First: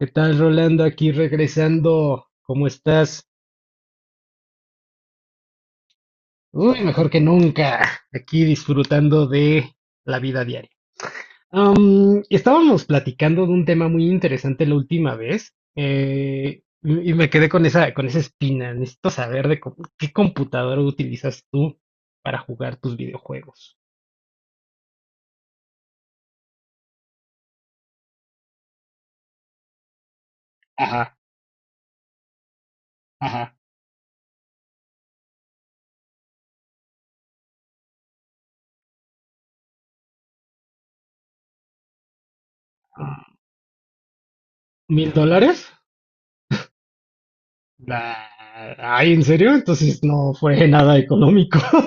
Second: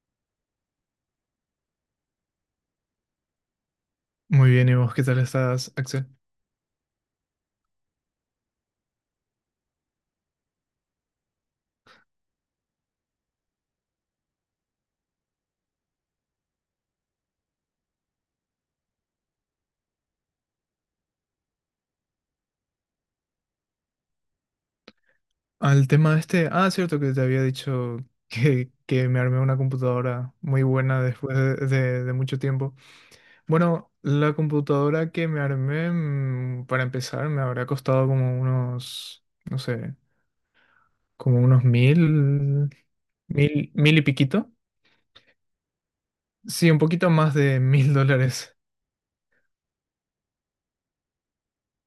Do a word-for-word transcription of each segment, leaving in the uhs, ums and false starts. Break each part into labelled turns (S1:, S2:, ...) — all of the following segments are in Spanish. S1: ¿Qué tal, Rolando? Aquí regresando. ¿Cómo estás?
S2: Muy bien, ¿y vos qué tal estás, Axel?
S1: Uy, mejor que nunca. Aquí disfrutando de la vida diaria. Am, estábamos platicando de un tema muy interesante la última vez, eh, y, y me quedé con esa, con esa espina. Necesito saber de co- qué computadora utilizas tú para jugar tus videojuegos.
S2: Al tema este, ah, cierto que te había dicho que, que me armé una computadora muy buena
S1: Ajá,
S2: después de, de- de mucho tiempo.
S1: ajá.
S2: Bueno, la computadora que me armé, mm, para empezar, me habrá costado como unos, no sé, como unos mil, mil, mil y piquito.
S1: ¿Mil dólares?
S2: Sí, un poquito más de mil dólares.
S1: Ah, ay, ¿en serio? Entonces no fue nada económico.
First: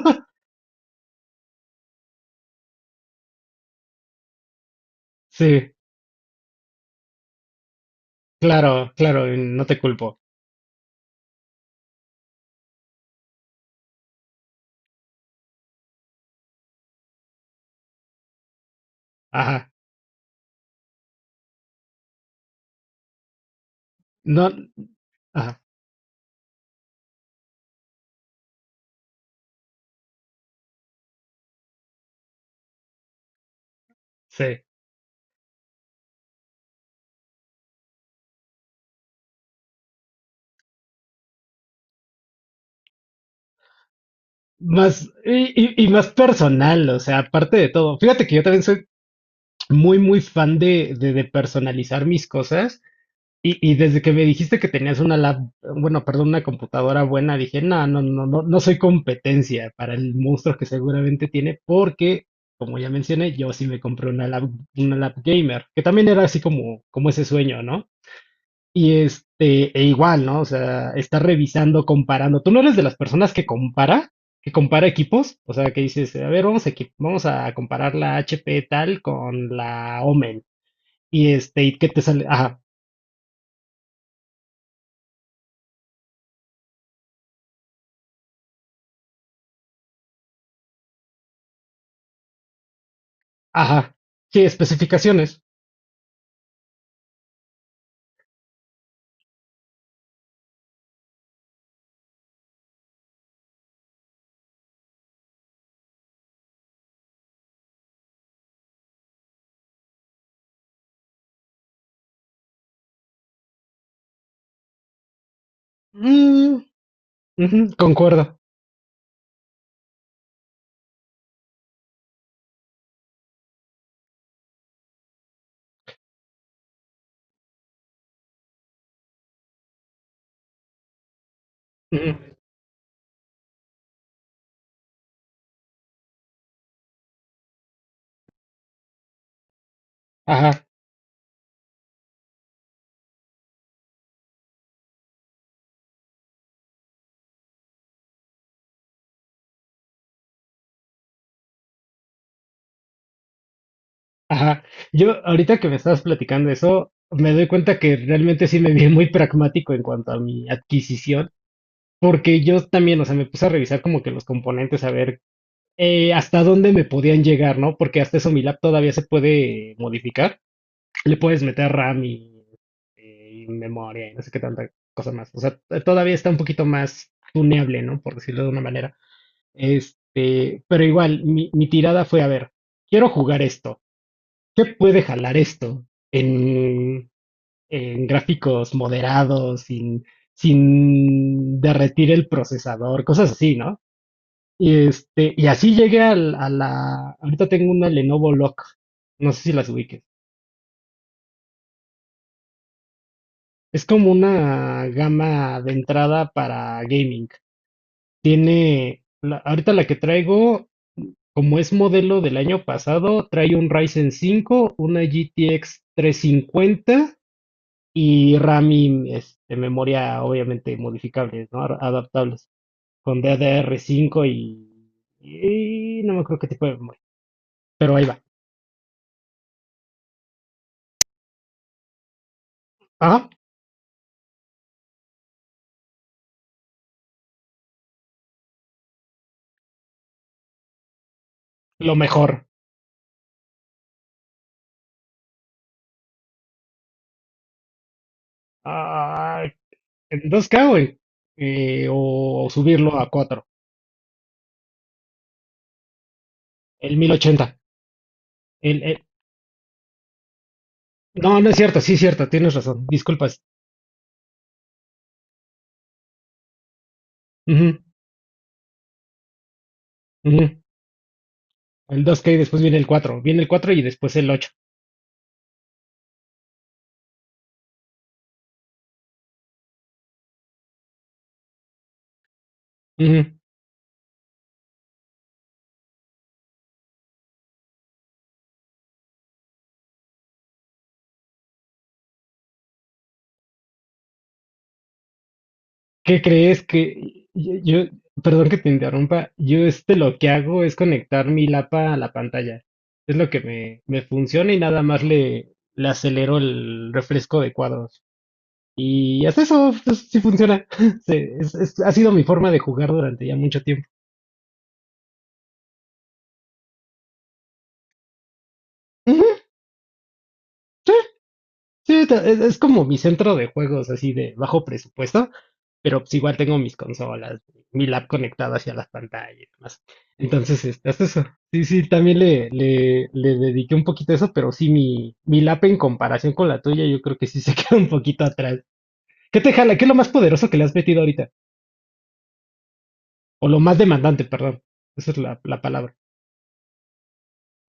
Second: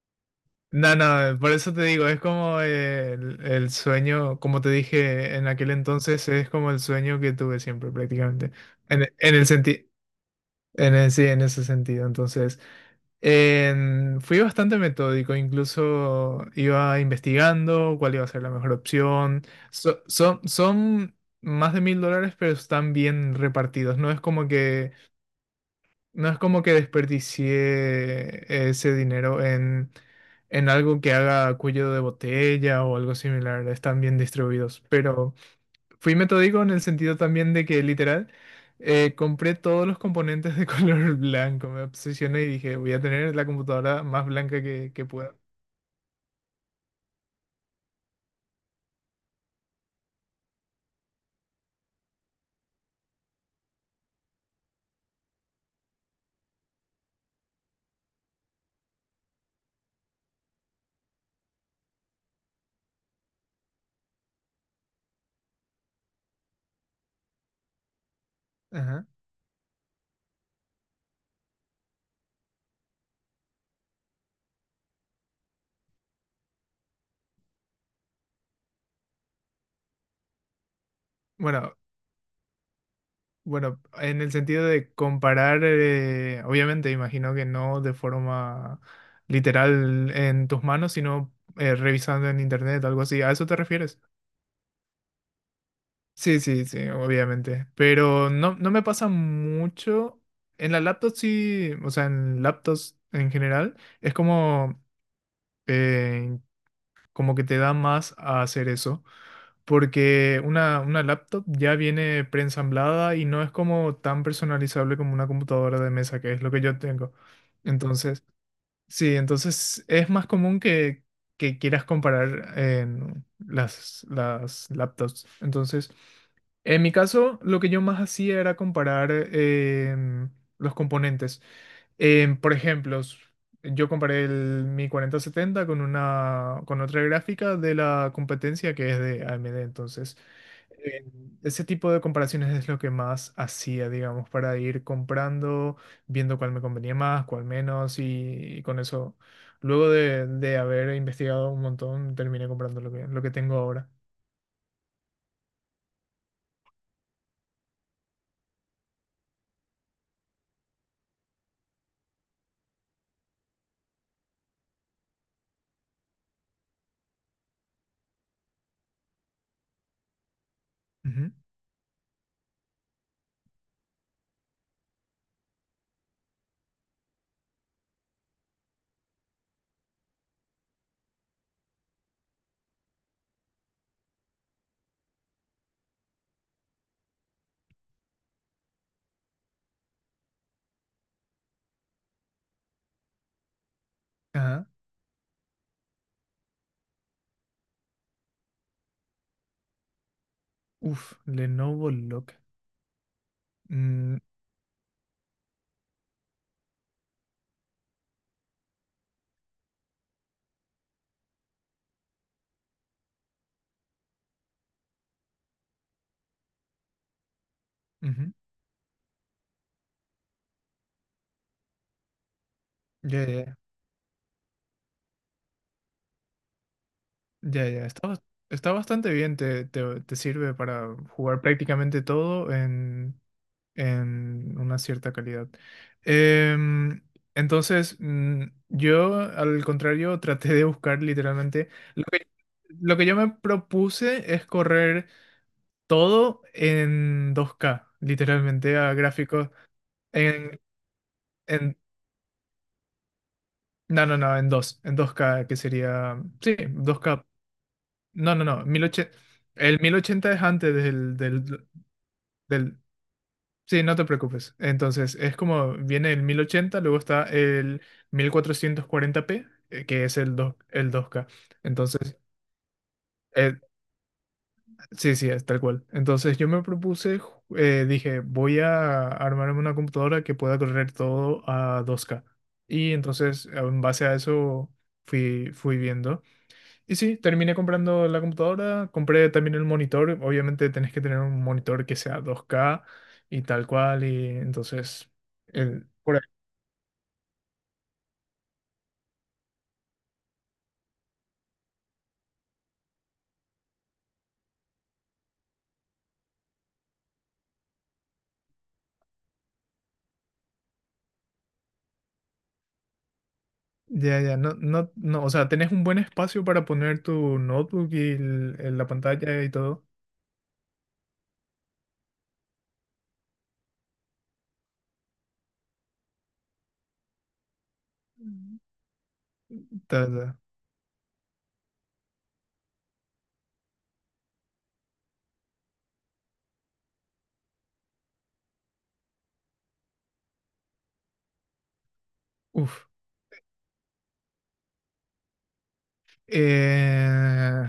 S2: No, no, por eso te digo, es como eh, el, el sueño, como te dije en aquel
S1: Sí.
S2: entonces, es como el sueño que tuve siempre prácticamente,
S1: Claro,
S2: en, e-
S1: claro,
S2: en
S1: y
S2: el
S1: no te
S2: sentido,
S1: culpo.
S2: en el- sí, en ese sentido. Entonces, en- fui bastante metódico, incluso iba investigando cuál iba a ser la mejor opción.
S1: Ajá.
S2: So- son, son más de mil dólares, pero están bien repartidos, no es como
S1: No,
S2: que
S1: ajá,
S2: no es como que desperdicié ese dinero en, en algo que haga cuello de botella o algo similar, están bien
S1: sí.
S2: distribuidos. Pero fui metódico en el sentido también de que literal eh, compré todos los componentes de color blanco, me obsesioné y dije, voy a tener la computadora más blanca que, que
S1: Más,
S2: pueda.
S1: y, y- y más personal, o sea, aparte de todo. Fíjate que yo también soy muy, muy fan de, de, de personalizar mis cosas. Y, y desde que me dijiste que tenías una lab, bueno, perdón, una computadora buena, dije, no, no, no, no, no soy competencia para el monstruo que seguramente tiene, porque, como ya mencioné, yo sí me compré una lab, una lab gamer, que también era así como, como ese sueño, ¿no? Y
S2: Ajá.
S1: este, e igual, ¿no? O sea, está revisando, comparando. ¿Tú no eres de las personas que compara? ¿Que compara equipos? O sea, que dices, a ver, vamos a, equi- vamos a comparar la H P tal con la Omen. Y este,
S2: Bueno,
S1: ¿y qué te sale? Ajá,
S2: Bueno, en el sentido de comparar, eh, obviamente imagino que no de forma literal en tus manos, sino eh, revisando en internet, algo así. ¿A eso te
S1: ajá.
S2: refieres?
S1: Sí, especificaciones.
S2: Sí, sí, sí, obviamente. Pero no, no me pasa mucho. En la laptop sí, o sea, en laptops en general, es como, eh, como que te da más a hacer eso. Porque una, una laptop ya viene preensamblada y no es como tan personalizable como una computadora de mesa, que es lo que
S1: Mm,
S2: yo tengo.
S1: ujú,
S2: Entonces,
S1: concuerdo.
S2: Sí, entonces es más común que, que quieras comparar en las, las laptops. Entonces, en mi caso, lo que yo más hacía era comparar em, los componentes.
S1: Ujú,
S2: Em, por ejemplo, s- yo comparé el, mi cuarenta setenta con una, con otra gráfica de la competencia que es de A M D. Entonces,
S1: ajá,
S2: em, ese tipo de comparaciones es lo que más hacía, digamos, para ir comprando viendo cuál me convenía más, cuál menos, y, y con eso, luego de, de haber investigado un montón, terminé comprando lo que, lo que tengo ahora.
S1: ajá. Yo, ahorita que me estabas platicando eso, me doy cuenta que realmente sí me vi muy pragmático en cuanto a mi adquisición. Porque yo también, o sea, me puse a revisar como que los componentes, a ver, eh, hasta dónde me podían llegar, ¿no? Porque hasta eso mi lab todavía se puede modificar. Le
S2: Ujú.
S1: puedes meter RAM y, eh, y memoria y no sé qué tanta cosa más. O sea, t- todavía está un poquito más tuneable, ¿no? Por decirlo de una manera. Este, pero igual, mi, mi tirada fue, a ver, quiero jugar esto. ¿Qué puede jalar esto en, en gráficos moderados, sin, sin derretir el procesador, cosas así, ¿no?
S2: Ajá.
S1: Y, este, y así llegué al- a la... Ahorita tengo una Lenovo Lock. No sé si las ubiques.
S2: Uf, Lenovo Look.
S1: Es como
S2: Mm,
S1: una gama de entrada para gaming. Tiene... la- ahorita la que traigo, como es modelo del año pasado, trae un Ryzen cinco, una G T X cincuenta
S2: ujú.
S1: y RAM y este, memoria obviamente modificables, ¿no? Ad- Adaptables. Con
S2: Ya, ya,
S1: ddr cinco y... y no me acuerdo qué tipo de memoria.
S2: ya, ya, ya.
S1: Pero ahí
S2: Está,
S1: va.
S2: bas- está bastante bien, te, te, te sirve para jugar prácticamente todo en.
S1: Ajá,
S2: en una cierta calidad. Em, entonces, mm, yo, al contrario, traté de buscar literalmente
S1: lo
S2: lo que,
S1: mejor.
S2: lo que yo me propuse es correr todo en dos k literalmente a
S1: Ah,
S2: gráficos
S1: entonces, ¿qué
S2: en,
S1: hago, güey?
S2: en
S1: Eh, o, o subirlo a cuatro,
S2: no, no, no, en dos en dos k que sería, sí,
S1: el
S2: dos k.
S1: mil ochenta.
S2: No, no, no,
S1: El,
S2: mil
S1: el-
S2: ochenta el mil ochenta es antes del
S1: no, no es
S2: del,
S1: cierto, sí es cierto, tienes
S2: del
S1: razón, disculpas.
S2: Sí, no te preocupes. Entonces, es como viene el mil ochenta, luego está
S1: Ujú,
S2: el mil cuatrocientos cuarenta p eh, que es el
S1: ujú.
S2: dos el dos k.
S1: El
S2: Entonces,
S1: dos k y después viene el cuatro, viene el
S2: eh,
S1: cuatro y después el ocho.
S2: sí, sí, es tal cual. Entonces, yo me propuse, ju- eh, dije, voy a armarme una computadora que pueda correr todo a dos k. Y
S1: Ujú.
S2: entonces, en base a eso, fui, fui viendo. Y sí, terminé comprando la computadora, compré también el monitor. Obviamente tenés que tener un monitor que sea dos k y tal cual, y entonces... el- por
S1: ¿Qué
S2: ahí.
S1: crees que yo, yo- perdón que te interrumpa, yo este lo que hago es conectar mi lapa a la pantalla. Es lo que me, me funciona y nada más le, le acelero el refresco de cuadros. Y hasta eso pues, sí funciona. Sí, es- es- ha sido mi forma de jugar durante ya mucho tiempo.
S2: Ya, ya, no, no, no, o sea, tenés un buen espacio para poner tu notebook y el- el- la
S1: Ujú.
S2: pantalla y todo.
S1: Sí, ta- es, es como mi centro de juegos así de bajo presupuesto, pero pues igual tengo mis consolas, mi lab conectado hacia las pantallas y demás.
S2: Ta, ta.
S1: Entonces, este, hasta eso. Sí, sí, también le, le, le dediqué un poquito a eso, pero sí, mi, mi lap en comparación con la tuya, yo creo que sí se queda un poquito atrás. ¿Qué te jala? ¿Qué es lo más poderoso que le has metido ahorita?
S2: Uf.
S1: O lo más demandante, perdón. Esa es la, la palabra.
S2: Eh,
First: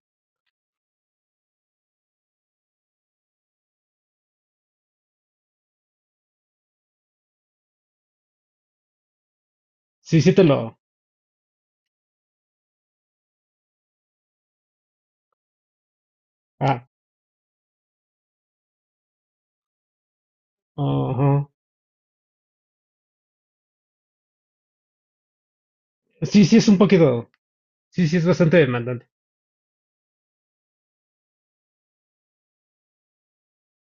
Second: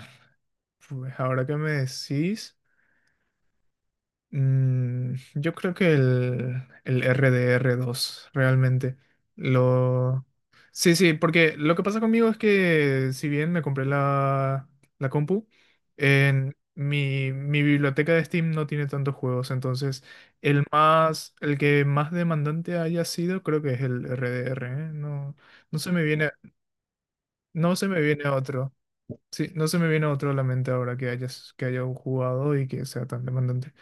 S2: pues ahora que me decís... Mm, yo creo que el, el rdr dos realmente.
S1: Sí,
S2: Lo...
S1: sí te lo...
S2: Sí, sí, porque lo que pasa conmigo es que si bien me compré la, la compu, en
S1: Ah,
S2: mi, mi biblioteca de Steam no tiene tantos juegos, entonces el más,
S1: ajá.
S2: el que más demandante haya sido creo que es el R D R, ¿eh? No, no se me viene,
S1: Sí, sí, es un poquito.
S2: no se me
S1: Sí, sí, es
S2: viene
S1: bastante
S2: otro.
S1: demandante.
S2: Sí, no se me viene otro a la mente ahora que hayas, que haya jugado y que sea tan demandante.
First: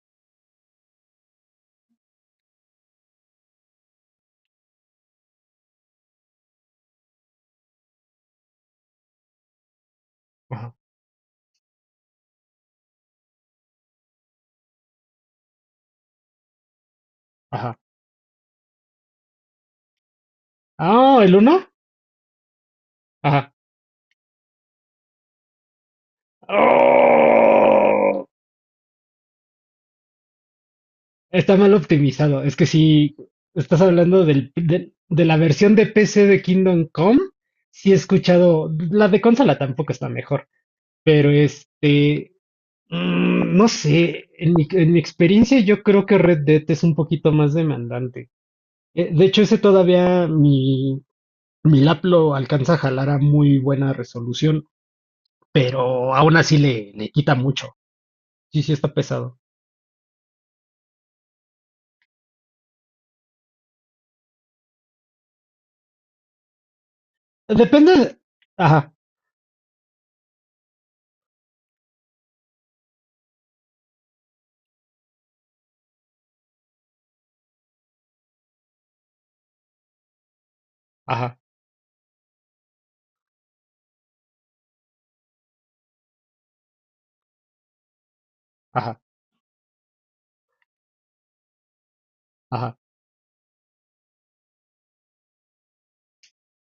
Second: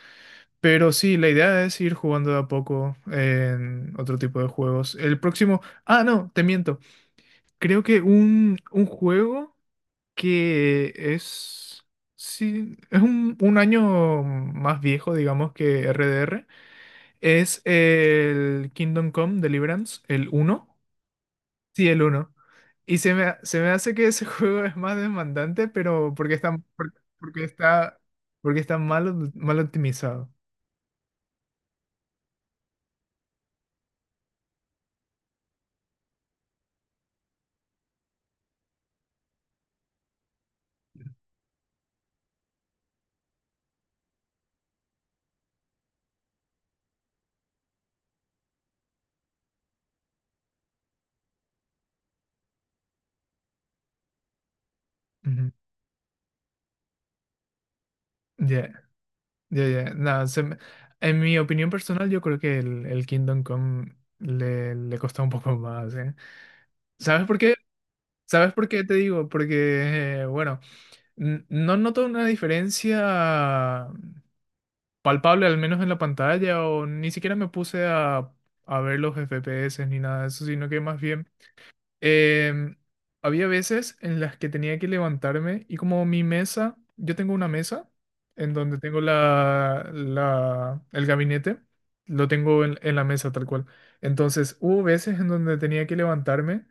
S2: Pero sí, la idea es ir jugando de a poco en otro tipo de juegos. El próximo... Ah, no, te miento. Creo que un, un juego
S1: Ajá.
S2: que es... Sí, es un, un año más viejo, digamos, que R D R. Es
S1: Ajá.
S2: el Kingdom Come Deliverance, el uno.
S1: Ah, el uno.
S2: Sí, el uno. Y se me,
S1: Ajá.
S2: se me hace que ese juego es más demandante, pero porque está, por- porque está,
S1: ¡Oh!
S2: porque está mal, mal optimizado.
S1: Está mal optimizado. Es que si estás hablando del, del- de la versión de P C de Kingdom Come, sí he escuchado. La de consola tampoco está mejor. Pero este, mm, no sé. En mi, en mi experiencia, yo creo que Red Dead es un poquito más demandante. Eh, De hecho, ese todavía mi, Milap lo alcanza a jalar a muy buena resolución,
S2: Ujú.
S1: pero aún así le, le quita mucho. Sí, sí
S2: Ya,
S1: está pesado.
S2: ya, ya. No, se me- en mi opinión personal, yo creo que el, el Kingdom Come le, le costó un poco más, ¿eh? ¿Sabes por qué?
S1: Depende.
S2: ¿Sabes por qué
S1: Ajá,
S2: te digo? Porque, eh, bueno, n- no noto una diferencia palpable, al menos en la pantalla, o ni siquiera me puse a, a ver los F P S ni nada de eso, sino que más bien...
S1: ajá,
S2: Em, había veces en las que tenía que levantarme y como mi mesa, yo tengo una mesa en donde
S1: ajá,
S2: tengo la, la- el gabinete, lo tengo
S1: ajá.
S2: en, en la mesa tal cual. Entonces hubo veces en donde tenía que levantarme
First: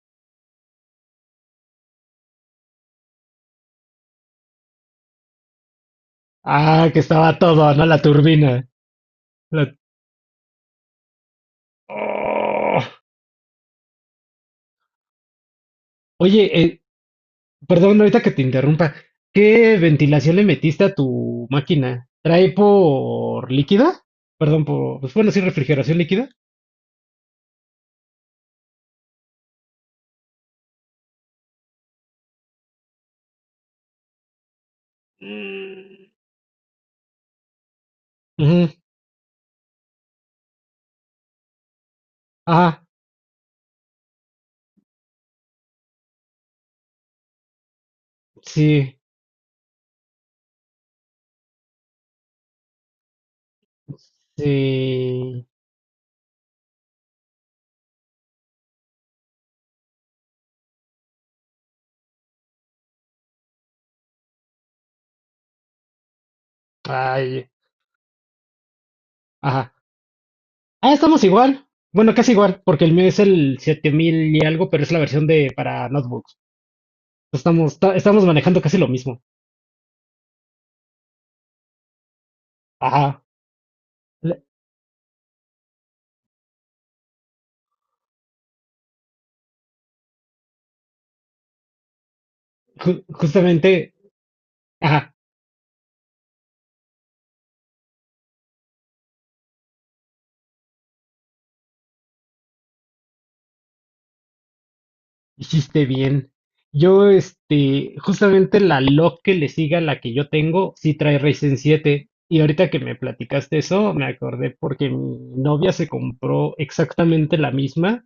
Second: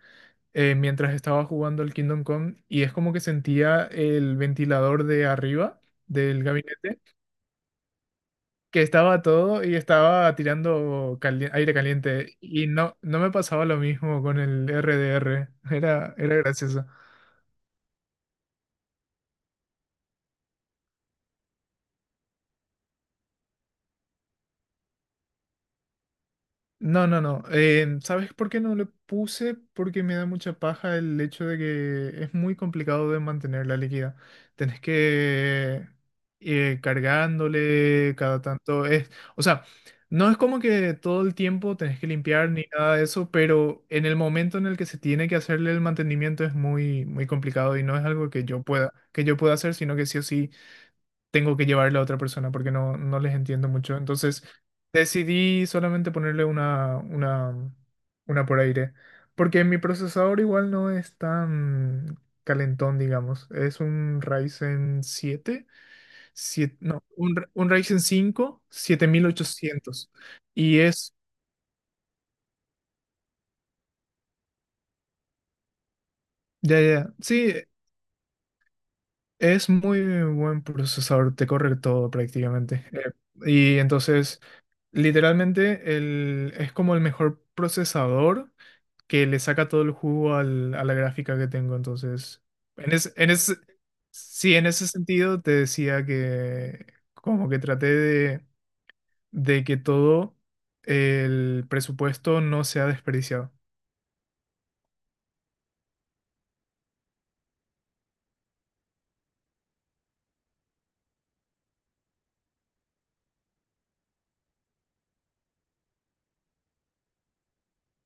S2: eh, mientras estaba jugando al Kingdom Come y es como que sentía el ventilador de arriba del
S1: Ah, que
S2: gabinete
S1: estaba todo, ¿no? La turbina.
S2: que estaba todo
S1: La-
S2: y estaba tirando cali- aire caliente y
S1: ¡Oh!
S2: no, no me pasaba lo mismo con el R D R, era, era
S1: Oye, eh,
S2: gracioso.
S1: perdón, ahorita que te interrumpa. ¿Qué ventilación le metiste a tu máquina? ¿Trae por líquida? Perdón, por... pues, bueno, sí, refrigeración líquida.
S2: No, no, no. Eh, ¿sabes por qué no le puse? Porque me da mucha paja el hecho de que es muy complicado de mantener la líquida. Tenés que
S1: Mm,
S2: ir cargándole cada
S1: ujú,
S2: tanto. Es, o sea, no es como que todo el tiempo tenés que limpiar ni
S1: ajá,
S2: nada de eso, pero en el momento en el que se tiene que hacerle el mantenimiento es muy, muy complicado y no es algo que yo pueda,
S1: sí,
S2: que yo pueda hacer, sino que sí o sí tengo que llevarle a otra persona porque no, no les entiendo mucho. Entonces
S1: sí.
S2: decidí solamente ponerle una, una, una por aire. Porque mi procesador igual no es tan calentón, digamos. Es un Ryzen siete siete- no, un, Ra-
S1: Ay,
S2: un Ryzen cinco siete mil
S1: ajá.
S2: ochocientos Y
S1: Ah,
S2: es,
S1: estamos igual. Bueno, casi igual, porque el mío es el siete mil y algo, pero es la versión de para notebooks.
S2: ya, ya, ya. Sí,
S1: Estamos, ta- estamos manejando casi lo mismo.
S2: es muy buen procesador, te corre todo prácticamente. Eh,
S1: Ajá.
S2: y entonces...
S1: La-
S2: Literalmente el, es como el mejor procesador que le saca todo el jugo al- a la gráfica que tengo. Entonces, en
S1: ju-
S2: ese, en ese,
S1: justamente,
S2: sí, en ese
S1: ajá,
S2: sentido te decía que como que traté de, de que todo el presupuesto no sea desperdiciado.
S1: hiciste bien. Yo, este, justamente la log que le siga a la que yo tengo, sí trae Ryzen siete. Y ahorita que me platicaste eso, me acordé porque mi novia se compró exactamente la misma,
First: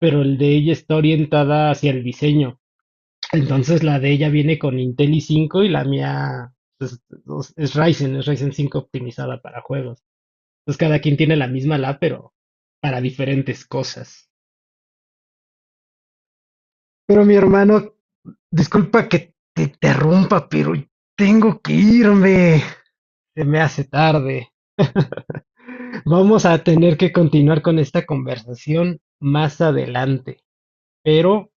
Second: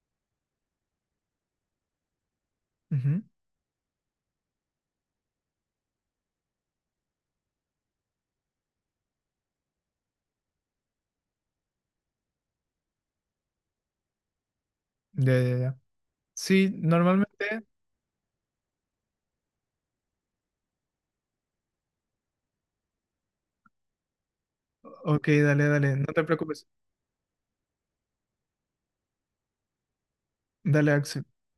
S1: pero el de ella está orientada hacia el diseño.
S2: Ujú.
S1: Entonces la de ella viene con Intel i cinco y la mía pues, es, es Ryzen, es Ryzen cinco optimizada para juegos. Entonces cada quien tiene la misma la, pero para diferentes cosas.
S2: Ya, ya, ya. Sí,
S1: Pero mi
S2: normalmente.
S1: hermano, disculpa que te interrumpa, pero tengo que irme. Se me hace tarde.
S2: Ok, dale, dale. No te
S1: Vamos a
S2: preocupes.
S1: tener que continuar con esta conversación más adelante,
S2: Dale, Axel.
S1: pero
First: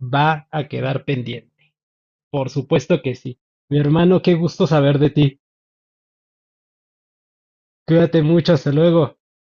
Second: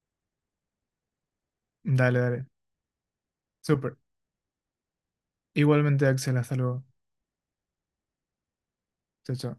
S1: va a quedar pendiente.
S2: Dale, dale.
S1: Por supuesto que sí. Mi
S2: Súper.
S1: hermano, qué gusto saber de ti.
S2: Igualmente, Axel. Hasta luego.
S1: Cuídate mucho. Hasta luego.
S2: Chao, chao.